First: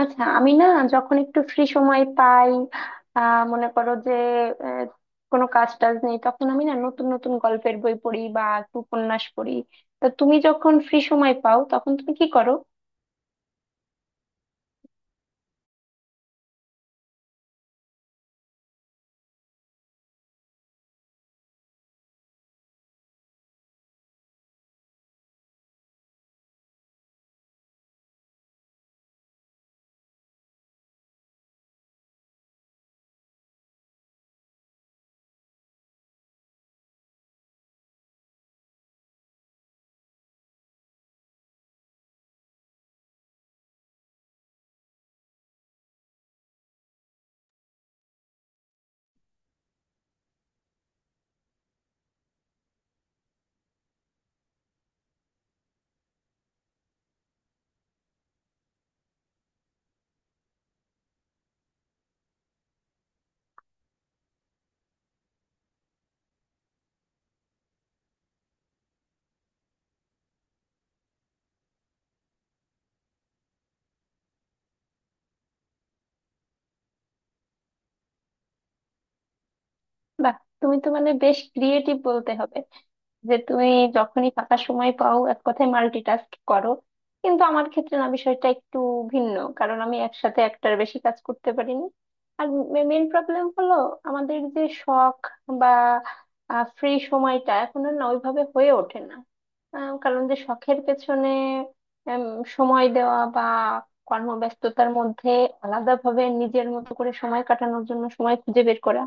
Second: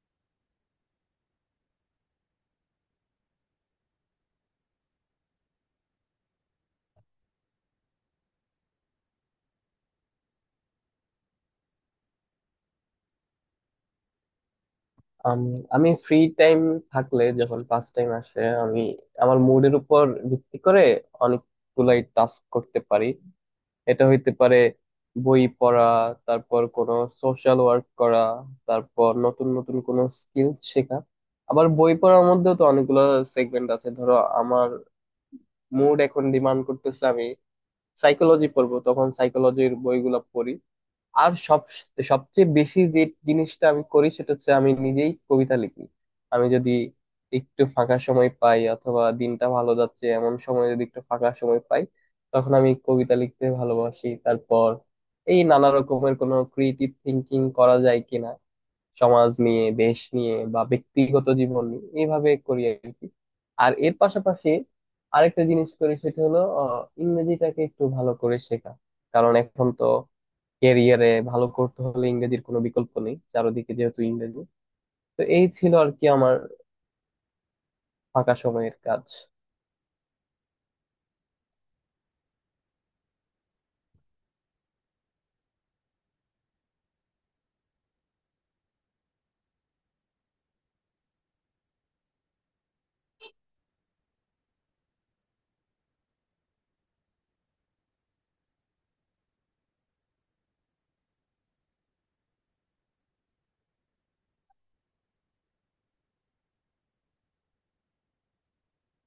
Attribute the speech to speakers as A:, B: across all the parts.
A: আচ্ছা আমি না যখন একটু ফ্রি সময় পাই মনে করো যে আহ, কোনো কাজ টাজ নেই তখন আমি না নতুন নতুন গল্পের বই পড়ি বা একটু উপন্যাস পড়ি। তা তুমি যখন ফ্রি সময় পাও তখন তুমি কি করো?
B: আম, আমি ফ্রি টাইম থাকলে যখন পাস টাইম আসে, আমি আমার মুডের উপর ভিত্তি করে অনেকগুলাই টাস্ক করতে পারি। এটা হইতে পারে বই পড়া, তারপর কোনো সোশ্যাল ওয়ার্ক করা, তারপর নতুন নতুন কোনো স্কিল শেখা। আবার বই পড়ার মধ্যেও তো অনেকগুলো সেগমেন্ট আছে। ধরো, আমার মুড এখন ডিমান্ড করতেছে আমি সাইকোলজি পড়বো, তখন সাইকোলজির বইগুলো পড়ি। আর সবচেয়ে বেশি যে জিনিসটা আমি করি সেটা হচ্ছে আমি নিজেই কবিতা লিখি। আমি যদি একটু ফাঁকা সময় পাই অথবা দিনটা ভালো যাচ্ছে এমন সময় যদি একটু ফাঁকা সময় পাই, তখন আমি কবিতা লিখতে ভালোবাসি। তারপর এই নানা রকমের কোনো ক্রিয়েটিভ থিঙ্কিং করা যায় কিনা, সমাজ নিয়ে দেশ নিয়ে বা ব্যক্তিগত জীবন নিয়ে, এইভাবে করি আর কি। আর এর পাশাপাশি আরেকটা জিনিস করি সেটা হলো ইংরেজিটাকে একটু ভালো করে শেখা। কারণ এখন তো ক্যারিয়ারে ভালো করতে হলে ইংরেজির কোনো বিকল্প নেই, চারদিকে যেহেতু ইংরেজি। তো এই ছিল আর কি আমার ফাঁকা সময়ের কাজ।
A: বাহ তুমি তো মানে বেশ ক্রিয়েটিভ বলতে হবে যে তুমি যখনই ফাঁকা সময় পাও এক কথায় মাল্টিটাস্ক করো। কিন্তু আমার ক্ষেত্রে না বিষয়টা একটু ভিন্ন কারণ আমি একসাথে একটার বেশি কাজ করতে পারিনি। আর মেইন প্রবলেম হলো আমাদের যে শখ বা ফ্রি সময়টা এখন আর না ওইভাবে হয়ে ওঠে না। কারণ যে শখের পেছনে উম, সময় দেওয়া বা কর্মব্যস্ততার মধ্যে আলাদাভাবে নিজের মতো করে সময় কাটানোর জন্য সময় খুঁজে বের করা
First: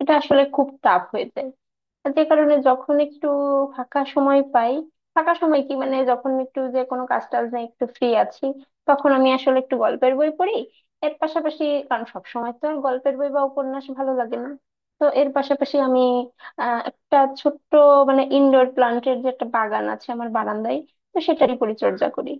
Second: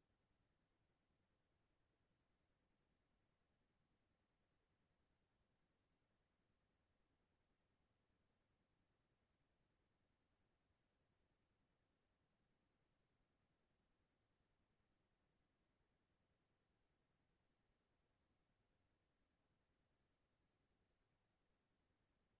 A: এটা আসলে খুব টাফ হয়ে যায়। যে কারণে যখন একটু ফাঁকা সময় পাই, ফাঁকা সময় কি মানে যখন একটু যে কোনো কাজ টাজ নেই একটু ফ্রি আছি, তখন আমি আসলে একটু গল্পের বই পড়ি। এর পাশাপাশি কারণ সব সময় তো আর গল্পের বই বা উপন্যাস ভালো লাগে না তো এর পাশাপাশি আমি একটা ছোট্ট মানে ইনডোর প্লান্টের যে একটা বাগান আছে আমার বারান্দায় তো সেটারই পরিচর্যা করি।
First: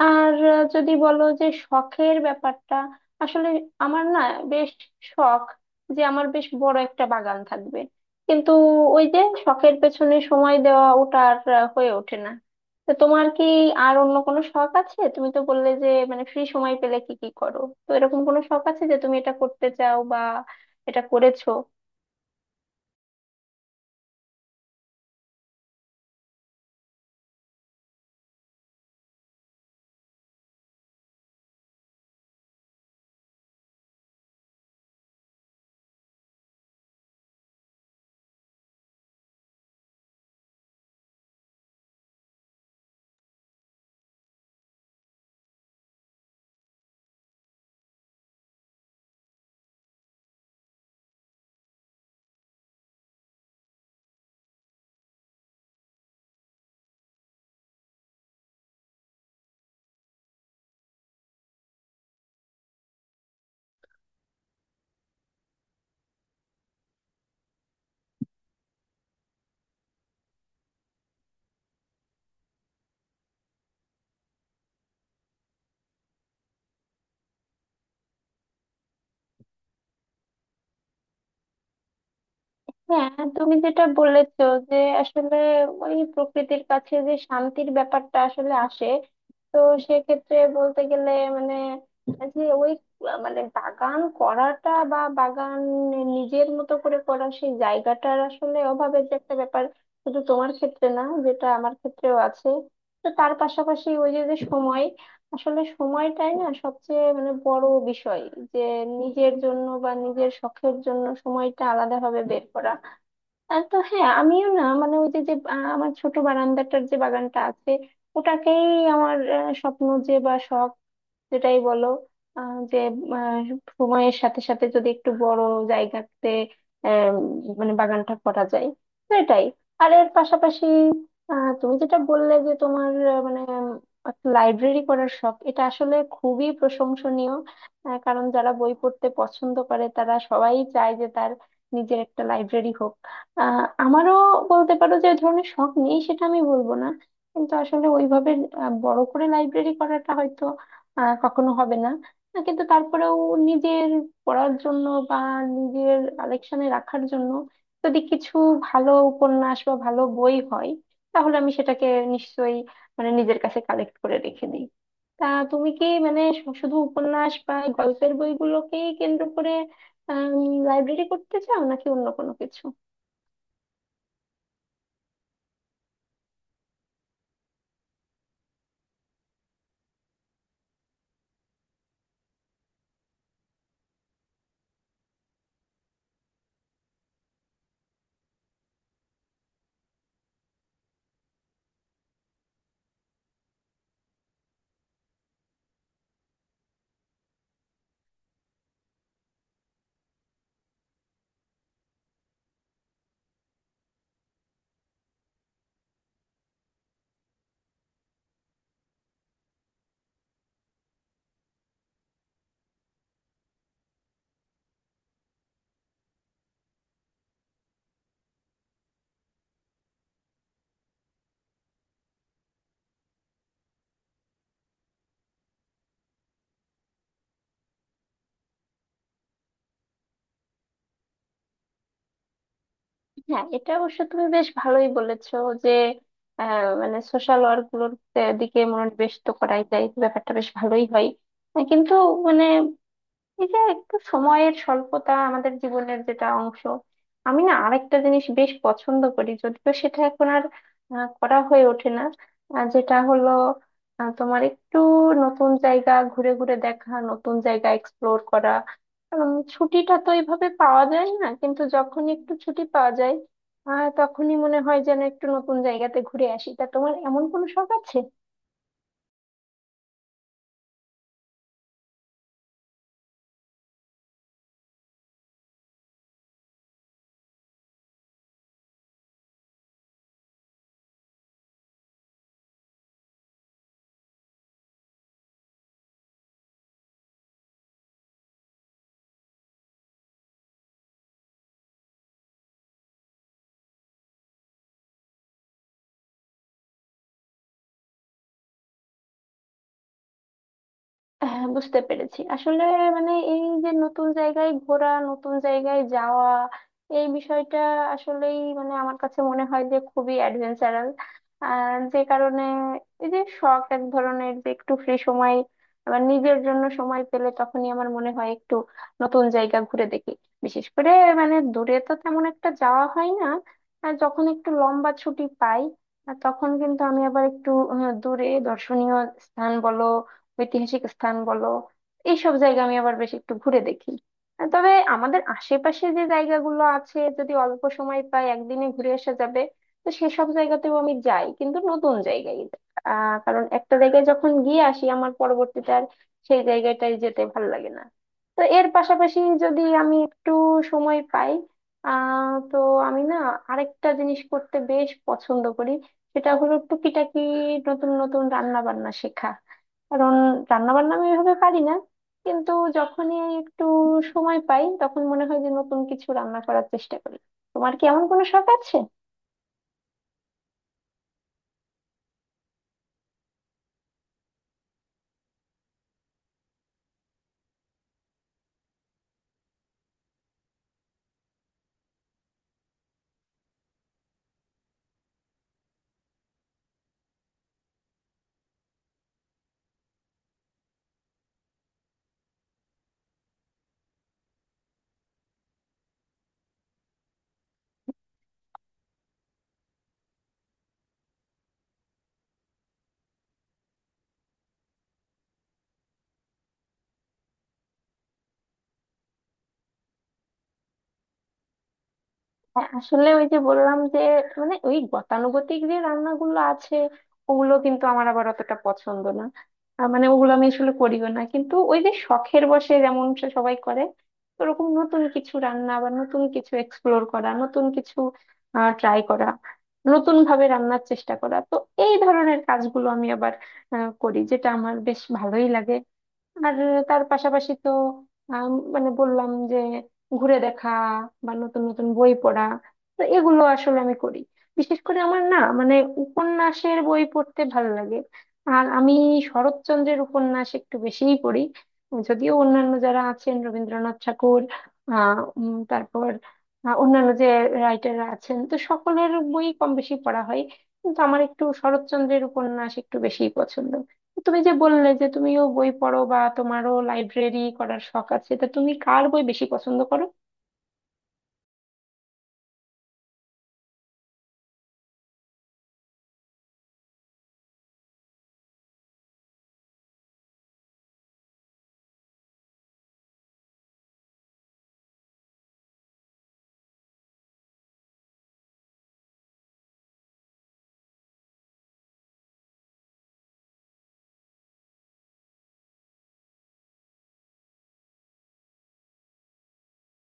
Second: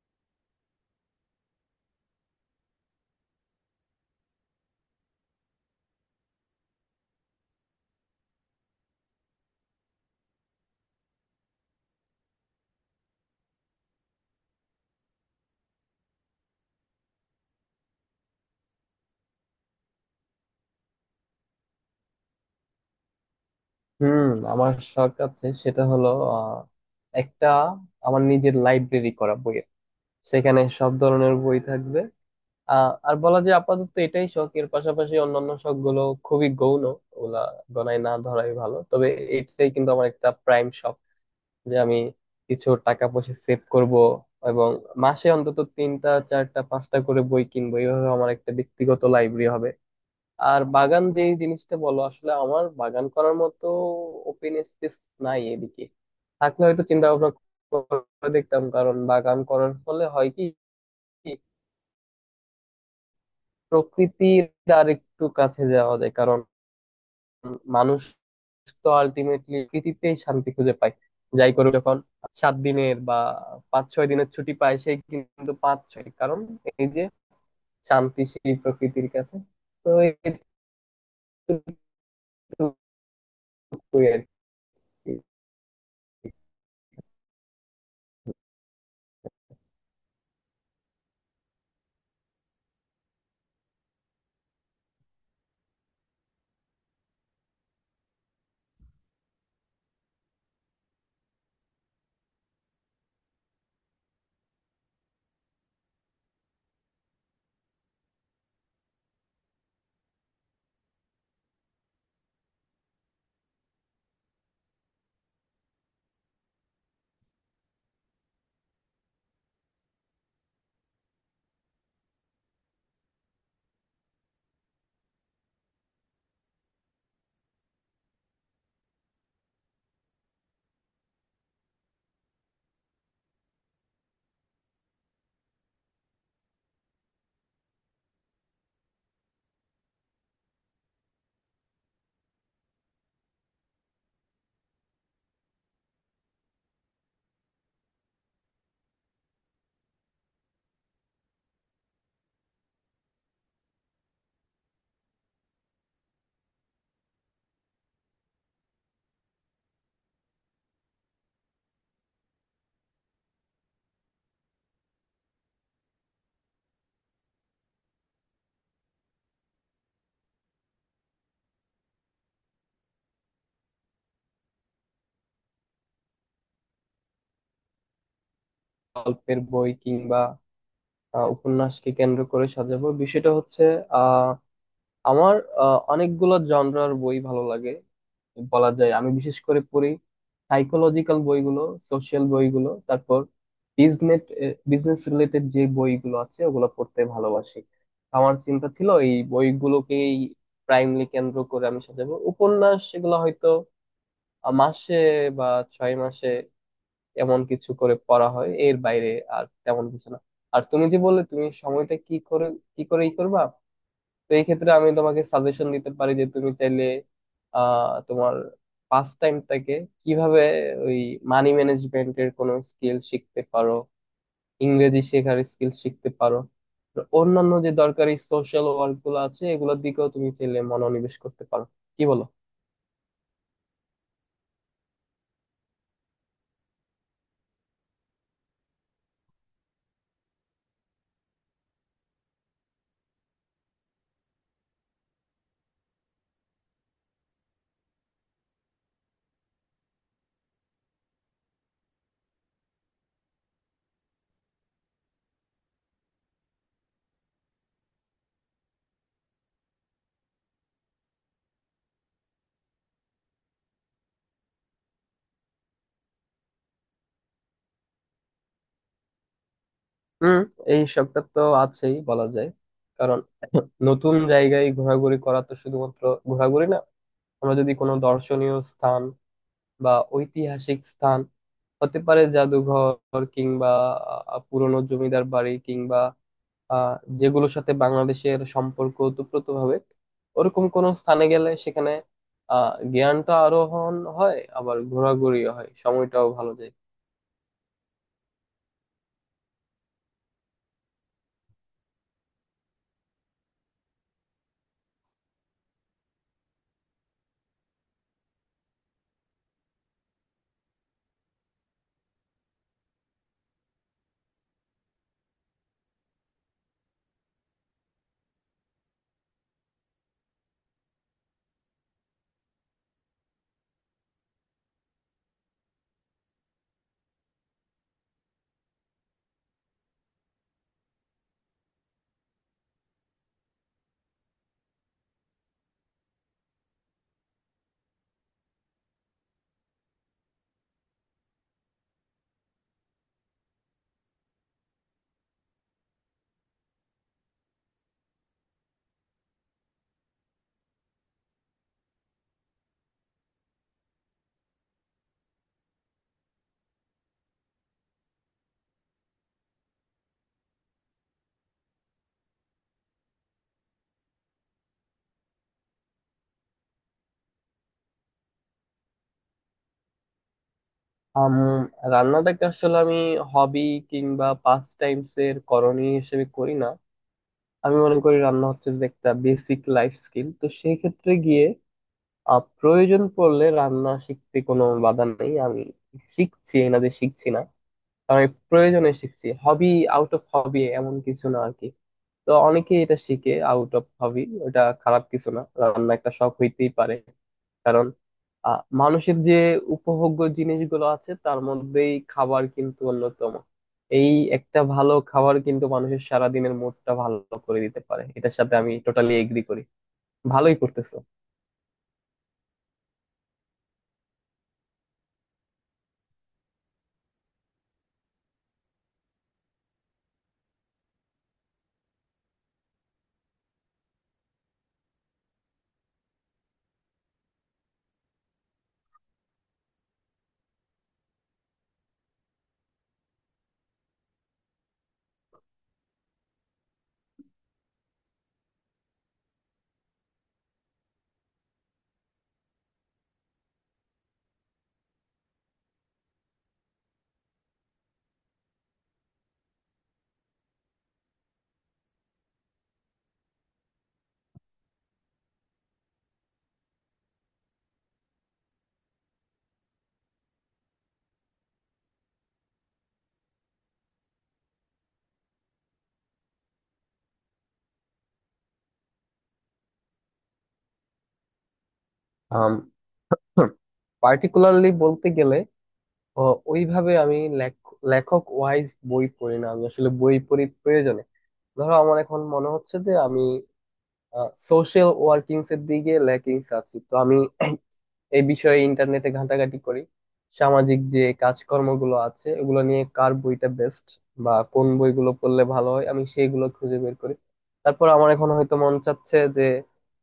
A: আর যদি বলো যে শখের ব্যাপারটা আসলে আমার না বেশ শখ যে আমার বেশ বড় একটা বাগান থাকবে। কিন্তু ওই যে শখের পেছনে সময় দেওয়া ওটা আর হয়ে ওঠে না। তো তোমার কি আর অন্য কোনো শখ আছে? তুমি তো বললে যে মানে ফ্রি সময় পেলে কি কি করো, তো এরকম কোনো শখ আছে যে তুমি এটা করতে চাও বা এটা করেছো?
B: হুম, আমার শখ আছে সেটা হলো আহ, একটা আমার নিজের লাইব্রেরি করা, বইয়ের, সেখানে সব ধরনের বই থাকবে। আর বলা যায় আপাতত এটাই শখ। এর পাশাপাশি অন্যান্য শখ গুলো খুবই গৌণ, ওগুলা গণায় না ধরাই ভালো। তবে এটাই কিন্তু আমার একটা প্রাইম শখ, যে আমি কিছু টাকা পয়সা সেভ করব এবং মাসে অন্তত তিনটা চারটা পাঁচটা করে বই কিনবো, এইভাবে আমার একটা ব্যক্তিগত লাইব্রেরি হবে। আর বাগান যে জিনিসটা বলো, আসলে আমার বাগান করার মতো ওপেন স্পেস নাই এদিকে। থাকলে হয়তো চিন্তা ভাবনা করে দেখতাম। কারণ বাগান করার ফলে হয় কি, প্রকৃতির আর একটু কাছে যাওয়া যায়। কারণ মানুষ তো আলটিমেটলি পৃথিবীতেই শান্তি খুঁজে পায়। যাই করুক, যখন 7 দিনের বা 5-6 দিনের ছুটি পায়, সেই কিন্তু পাঁচ ছয় কারণ এই যে শান্তি সেই প্রকৃতির কাছে। তো এটুকুই
A: হ্যাঁ, তুমি যেটা
B: আর
A: বলেছো যে
B: কি।
A: আসলে ওই প্রকৃতির কাছে যে শান্তির ব্যাপারটা আসলে আসে, তো সেক্ষেত্রে বলতে গেলে মানে যে ওই মানে বাগান করাটা বা বাগান নিজের মতো করে করা সেই জায়গাটার আসলে অভাবের যে একটা ব্যাপার শুধু তোমার ক্ষেত্রে না যেটা আমার ক্ষেত্রেও আছে। তো তার পাশাপাশি ওই যে যে সময় আসলে সময়টাই না সবচেয়ে মানে বড় বিষয় যে নিজের জন্য বা নিজের শখের জন্য সময়টা আলাদাভাবে বের করা। আর তো হ্যাঁ আমিও না মানে ওই যে যে আমার ছোট বারান্দাটার যে বাগানটা আছে ওটাকেই আমার স্বপ্ন যে বা শখ যেটাই বলো, যে আহ, সময়ের সাথে সাথে যদি একটু বড় জায়গাতে আহ, মানে বাগানটা করা যায়, তো এটাই। আর এর পাশাপাশি তুমি যেটা বললে যে তোমার মানে একটা লাইব্রেরি করার শখ এটা আসলে খুবই প্রশংসনীয়। কারণ যারা বই পড়তে পছন্দ করে তারা সবাই চায় যে তার নিজের একটা লাইব্রেরি হোক। আমারও বলতে পারো যে ওই ধরনের শখ নেই সেটা আমি বলবো না। কিন্তু আসলে ওইভাবে বড় করে লাইব্রেরি করাটা হয়তো কখনো হবে না। কিন্তু তারপরেও নিজের পড়ার জন্য বা নিজের কালেকশনে রাখার জন্য যদি কিছু ভালো উপন্যাস বা ভালো বই হয় তাহলে আমি সেটাকে নিশ্চয়ই মানে নিজের কাছে কালেক্ট করে রেখে দিই। তা তুমি কি মানে শুধু উপন্যাস বা এই গল্পের বইগুলোকেই কেন্দ্র করে লাইব্রেরি করতে চাও নাকি অন্য কোনো কিছু?
B: গল্পের বই কিংবা উপন্যাসকে কেন্দ্র করে সাজাবো। বিষয়টা হচ্ছে আহ আমার অনেকগুলো জনরার বই ভালো লাগে। বলা যায় আমি বিশেষ করে পড়ি সাইকোলজিক্যাল বইগুলো, সোশ্যাল বইগুলো, তারপর বিজনেস বিজনেস রিলেটেড যে বইগুলো আছে ওগুলো পড়তে ভালোবাসি। আমার চিন্তা ছিল এই বইগুলোকেই প্রাইমলি কেন্দ্র করে আমি সাজাবো। উপন্যাস এগুলো হয়তো মাসে বা 6 মাসে এমন কিছু করে পড়া হয়, এর বাইরে আর তেমন কিছু না। আর তুমি যে বললে তুমি সময়টা কি করে ই করবা, তো এই ক্ষেত্রে আমি তোমাকে সাজেশন দিতে পারি যে তুমি চাইলে তোমার পাস টাইমটাকে কিভাবে, ওই মানি ম্যানেজমেন্টের কোনো স্কিল শিখতে পারো, ইংরেজি শেখার স্কিল শিখতে পারো, তো অন্যান্য যে দরকারি সোশ্যাল ওয়ার্ক গুলো আছে এগুলোর দিকেও তুমি চাইলে মনোনিবেশ করতে পারো। কি বলো?
A: হ্যাঁ, এটা অবশ্য তুমি বেশ ভালোই বলেছো যে মানে সোশ্যাল ওয়ার্ক গুলোর দিকে মনোনিবেশ তো করাই যায় ব্যাপারটা বেশ ভালোই হয়। কিন্তু মানে এই যে একটু সময়ের স্বল্পতা আমাদের জীবনের যেটা অংশ আমি না আরেকটা জিনিস বেশ পছন্দ করি যদিও সেটা এখন আর করা হয়ে ওঠে না। যেটা হলো তোমার একটু নতুন জায়গা ঘুরে ঘুরে দেখা নতুন জায়গা এক্সপ্লোর করা। কারণ ছুটিটা তো এইভাবে পাওয়া যায় না কিন্তু যখন একটু ছুটি পাওয়া যায় তখনই মনে হয় যেন একটু নতুন জায়গাতে ঘুরে আসি। তা তোমার এমন কোনো শখ আছে?
B: হুম, এই সবটা তো আছেই বলা যায়। কারণ নতুন জায়গায় ঘোরাঘুরি করা তো শুধুমাত্র ঘোরাঘুরি না। আমরা যদি কোনো দর্শনীয় স্থান বা ঐতিহাসিক স্থান, হতে পারে জাদুঘর কিংবা পুরনো জমিদার বাড়ি কিংবা আহ, যেগুলোর সাথে বাংলাদেশের সম্পর্ক ওতপ্রোতভাবে, ওরকম কোনো স্থানে গেলে সেখানে জ্ঞানটা আরোহণ হয়, আবার ঘোরাঘুরিও হয়, সময়টাও ভালো যায়।
A: হ্যাঁ, বুঝতে পেরেছি আসলে মানে এই যে নতুন জায়গায় ঘোরা নতুন জায়গায় যাওয়া এই বিষয়টা আসলেই মানে আমার কাছে মনে হয় যে খুবই অ্যাডভেঞ্চারাল। আর যে কারণে এই যে শখ এক ধরনের যে একটু ফ্রি সময় আবার নিজের জন্য সময় পেলে তখনই আমার মনে হয় একটু নতুন জায়গা ঘুরে দেখি। বিশেষ করে মানে দূরে তো তেমন একটা যাওয়া হয় না আর যখন একটু লম্বা ছুটি পাই আর তখন কিন্তু আমি আবার একটু দূরে দর্শনীয় স্থান বলো ঐতিহাসিক স্থান বলো এইসব জায়গা আমি আবার বেশ একটু ঘুরে দেখি। আর তবে আমাদের আশেপাশে যে জায়গাগুলো আছে যদি অল্প সময় পাই একদিনে ঘুরে আসা যাবে তো সেসব জায়গাতেও আমি যাই কিন্তু নতুন জায়গায় যাই। কারণ একটা জায়গায় যখন গিয়ে আসি আমার পরবর্তীতে আর সেই জায়গাটায় যেতে ভালো লাগে না। তো এর পাশাপাশি যদি আমি একটু সময় পাই তো আমি না আরেকটা জিনিস করতে বেশ পছন্দ করি, সেটা হলো টুকিটাকি নতুন নতুন রান্না বান্না শেখা। কারণ রান্না বান্না আমি এভাবে পারি না কিন্তু যখনই একটু সময় পাই তখন মনে হয় যে নতুন কিছু রান্না করার চেষ্টা করি। তোমার কি এমন কোনো শখ আছে?
B: আম রান্নাটাকে আসলে আমি হবি কিংবা পাস টাইমস এর করণীয় হিসেবে করি না। আমি মনে করি রান্না হচ্ছে যে একটা বেসিক লাইফ স্কিল, তো সেই ক্ষেত্রে গিয়ে প্রয়োজন পড়লে রান্না শিখতে কোনো বাধা নেই। আমি শিখছি, এই না যে শিখছি না। কারণ আমি প্রয়োজনে শিখছি, হবি আউট অফ হবি এমন কিছু না আর কি। তো অনেকেই এটা শিখে আউট অফ হবি, ওটা খারাপ কিছু না, রান্না একটা শখ হইতেই পারে। কারণ মানুষের যে উপভোগ্য জিনিসগুলো আছে তার মধ্যেই খাবার কিন্তু অন্যতম। এই একটা ভালো খাবার কিন্তু মানুষের সারাদিনের মুডটা ভালো করে দিতে পারে, এটার সাথে আমি টোটালি এগ্রি করি। ভালোই করতেছো।
A: হ্যাঁ, আসলে ওই যে বললাম যে মানে ওই গতানুগতিক যে রান্নাগুলো আছে ওগুলো কিন্তু আমার আবার অতটা পছন্দ না। মানে ওগুলো আমি আসলে করিও না কিন্তু ওই যে শখের বশে যেমন সে সবাই করে ওরকম নতুন কিছু রান্না বা নতুন কিছু এক্সপ্লোর করা নতুন কিছু ট্রাই করা নতুন ভাবে রান্নার চেষ্টা করা তো এই ধরনের কাজগুলো আমি আবার করি যেটা আমার বেশ ভালোই লাগে। আর তার পাশাপাশি তো মানে বললাম যে ঘুরে দেখা বা নতুন নতুন বই পড়া, তো এগুলো আসলে আমি করি। বিশেষ করে আমার না মানে উপন্যাসের বই পড়তে ভালো লাগে। আর আমি শরৎচন্দ্রের উপন্যাস একটু বেশিই পড়ি যদিও অন্যান্য যারা আছেন রবীন্দ্রনাথ ঠাকুর তারপর অন্যান্য যে রাইটাররা আছেন তো সকলের বই কম বেশি পড়া হয় কিন্তু আমার একটু শরৎচন্দ্রের উপন্যাস একটু বেশিই পছন্দ। তুমি যে বললে যে তুমিও বই পড়ো বা তোমারও লাইব্রেরি করার শখ আছে, তা তুমি কার বই বেশি পছন্দ করো?
B: আম, পার্টিকুলারলি বলতে গেলে, ও, ওইভাবে আমি লেখক ওয়াইজ বই পড়ি না। আমি আসলে বই পড়ি প্রয়োজনে। ধরো আমার এখন মনে হচ্ছে যে আমি সোশ্যাল ওয়ার্কিংস এর দিকে ল্যাকিংস আছি, তো আমি এই বিষয়ে ইন্টারনেটে ঘাটাঘাটি করি। সামাজিক যে কাজকর্মগুলো আছে ওগুলো নিয়ে কার বইটা বেস্ট বা কোন বইগুলো পড়লে ভালো হয়, আমি সেইগুলো খুঁজে বের করি। তারপর আমার এখন হয়তো মন চাচ্ছে যে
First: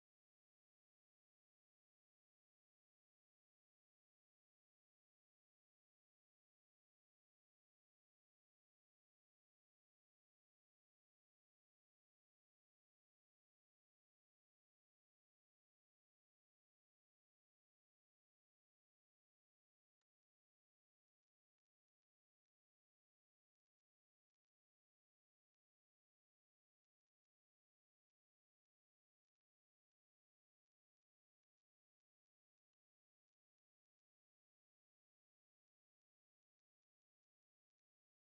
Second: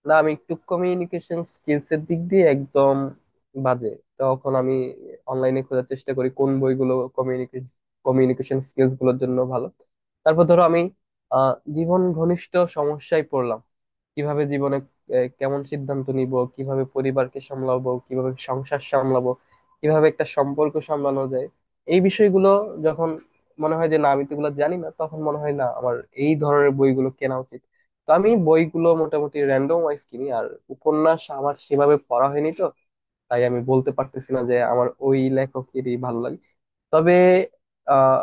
B: না, আমি একটু কমিউনিকেশন স্কিলস এর দিক দিয়ে একদম বাজে, তখন আমি অনলাইনে খোঁজার চেষ্টা করি কোন বইগুলো কমিউনিকেশন কমিউনিকেশন স্কিলস গুলোর জন্য ভালো। তারপর ধরো আমি আহ জীবন ঘনিষ্ঠ সমস্যায় পড়লাম। কিভাবে জীবনে কেমন সিদ্ধান্ত নিব, কিভাবে পরিবারকে সামলাবো, কিভাবে সংসার সামলাবো, কিভাবে একটা সম্পর্ক সামলানো যায়, এই বিষয়গুলো যখন মনে হয় যে না আমি তো এগুলো জানি না, তখন মনে হয় না আমার এই ধরনের বইগুলো কেনা উচিত। তো আমি বইগুলো মোটামুটি র্যান্ডম ওয়াইজ কিনি। আর উপন্যাস আমার সেভাবে পড়া হয়নি, তো তাই আমি বলতে পারতেছি না যে আমার ওই লেখকেরই ভালো লাগে। তবে আহ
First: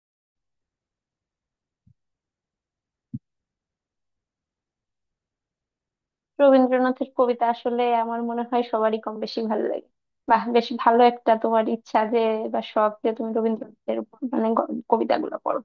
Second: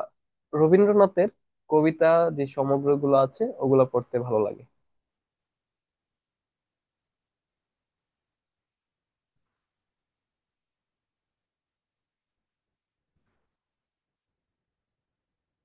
B: রবীন্দ্রনাথের কবিতা যে সমগ্রগুলো আছে ওগুলা পড়তে ভালো লাগে।
A: রবীন্দ্রনাথের কবিতা আসলে আমার মনে হয় সবারই কম বেশি ভালো লাগে। বাহ বেশ ভালো একটা তোমার ইচ্ছা যে বা শখ যে তুমি রবীন্দ্রনাথের মানে কবিতাগুলো পড়ো।